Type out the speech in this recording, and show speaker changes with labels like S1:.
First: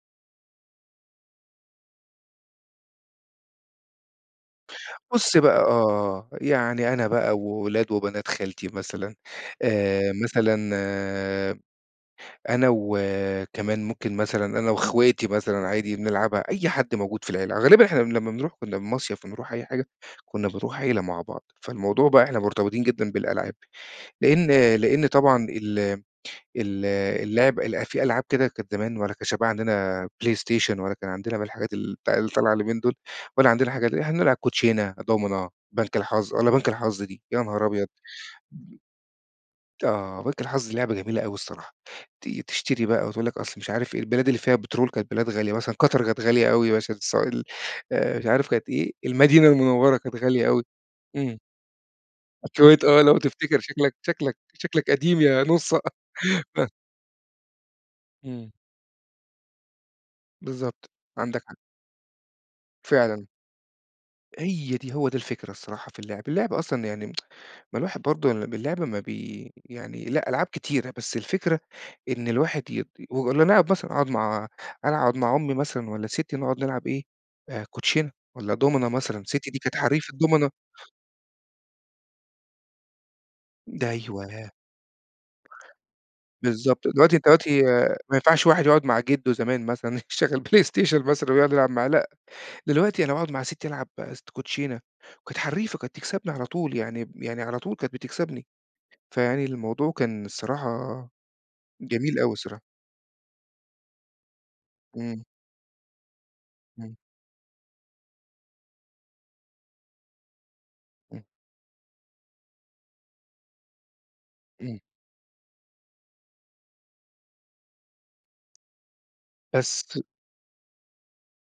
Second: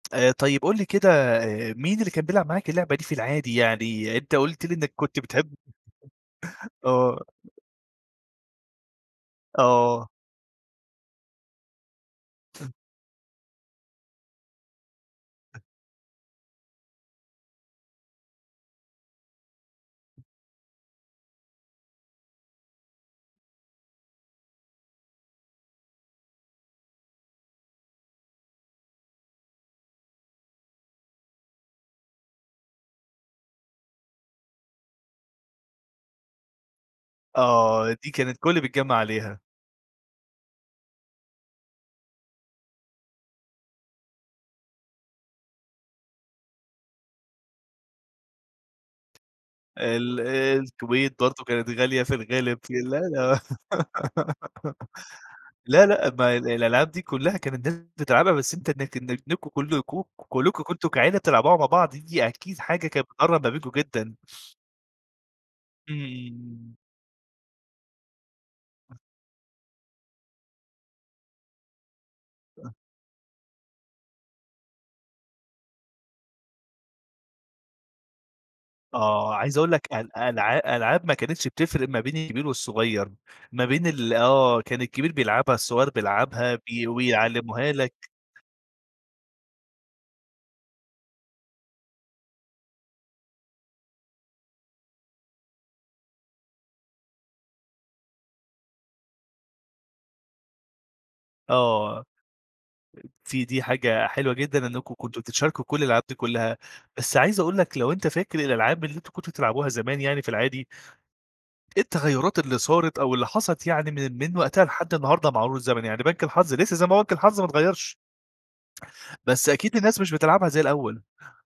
S1: آآ طيب قُل لي كده مين اللي كان بيلعب معاك اللعبة دي في العادي؟ يعني أنت قُلت لي إنك كنت
S2: بُص
S1: بتحب
S2: بقى، آه،
S1: [unintelligible]
S2: يعني أنا
S1: آه.
S2: بقى وولاد وبنات خالتي مثلًا
S1: آه.
S2: آآ، مثلًا أنا وكمان ممكن مثلًا، أنا وأخواتي مثلًا عادي بنلعبها، أي حد موجود في العيلة. غالبًا إحنا لمّا بنرُوح كنّا المصيف بنرُوح أي حاجة، كنّا بنرُوح عيلة مع بعض، فالموضوع بقى إحنا مرتبطين جدًا بالألعاب، لإن لإن طبعًا ال ال اللعب ال في ألعاب كده كانت زمان ولا كانش بقى عندنا PlayStation ولا كان عندنا من الحاجات ال بتاع اللي طالعة اليومين دول ولا عندنا حاجة ل إحنا نلعب كوتشينة، دومنة، بنك الحظ والّا بنك الحظ دي، يا نهار أبيض!
S1: آه، دي كانت الكلّ
S2: م
S1: بيتجمّع عليها.
S2: آه، بنك الحظ لعبة جميلة أوي الصراحة، ت تشتري بقى وتقول لك أصْل مش عارف إيه البلاد اللي فيها بترول كانت بلاد غالية، مثلًا قطر كانت غالية أوي عشان السوائل آآ، مش عارف كانت إيه؟ المدينة المنوّرة كانت
S1: ال
S2: غالية أوي،
S1: الكويت
S2: إمم.
S1: برضه كانت غالية في الغالب ك
S2: الكويت،
S1: لا،
S2: آه لو
S1: لا
S2: تفتِكر، شكلك شكلك شكلك قديم يا نُصّة
S1: لا، لأ، ما الألعاب دي كلّها كانت الناس بتلعبها،
S2: إمم.
S1: بس أنت إنك إنك نكو كلّكم كلّكم
S2: بالضبط.
S1: كنتم كعيلة
S2: عَندك حق.
S1: تلعبوها مع بعض، دي أكيد حاجة كانت
S2: فعلًا.
S1: بتقرّب ما بينكم جدًا.
S2: هي دي، هو ده الفكرة الصراحة في اللعب. اللعب
S1: إمم.
S2: أصلًا يعني ما الواحد برضه ل باللعب
S1: [unintelligible]
S2: ما بي يعني لأ، ألعاب كتيرة بس الفكرة إن الواحد
S1: [unintelligible]
S2: يت و إن أنا قاعد باسهَر، هاقعُد مع أنا أقعُد مع أمي مثلًا والّا ستّي نقعد نلعب إيه، كوتشينة والّا دومنة مثلًا،
S1: آه،
S2: ستّي
S1: عايز
S2: دي
S1: أقُول
S2: كانت
S1: لك
S2: حرّيفة
S1: أل
S2: دومنة.
S1: ألع ألعاب ما كانتش بتفرِق ما بين الكبير والصغيّر، ما بين
S2: ده
S1: ال
S2: أيوه.
S1: آه، كان الكبير بيلعبها، الصغير بيلعبها، بي
S2: بالضبط. دلوقتي أنت دلوقتي
S1: ويعلّموها
S2: آآ
S1: لك
S2: ما ينفَعش واحد يقعُد مع جدُّه زمان مثلًا يشغّل PlayStation مثلًا ويقعُد يلعب معاه، لأ، دلوقتي أنا باقعُد مع ستّي ألعب است كوتشينة وكانت حرّيفة، كانت تكسَبني على طول، يعني ب يعني على طول كانت بتكسَبني، فيعني الموضوع كان الصراحة
S1: آه.
S2: جميل أوي الصراحة.
S1: في دي حاجة حلوة جدًا، إنكم كنتم
S2: إمم.
S1: بتشاركوا كلّ الألعاب دي كلّها.
S2: إمم.
S1: بس عايز أقُول لك لو أنت فاكر الألعاب اللي أنتم كنتم بتلعبوها زمان يعني في العادي
S2: امم.
S1: إيه التغيّرات اللي صارِت أو اللي حصَلِت يعني من من وقتها
S2: إمم.
S1: لحد النهارده مع مرور الزمن، يعني بنك الحظ لسة زي ما هو بنك الحظ ما اتغيّرش؟ بس أكيد الناس
S2: بس
S1: مش بتلعبها زي الأول.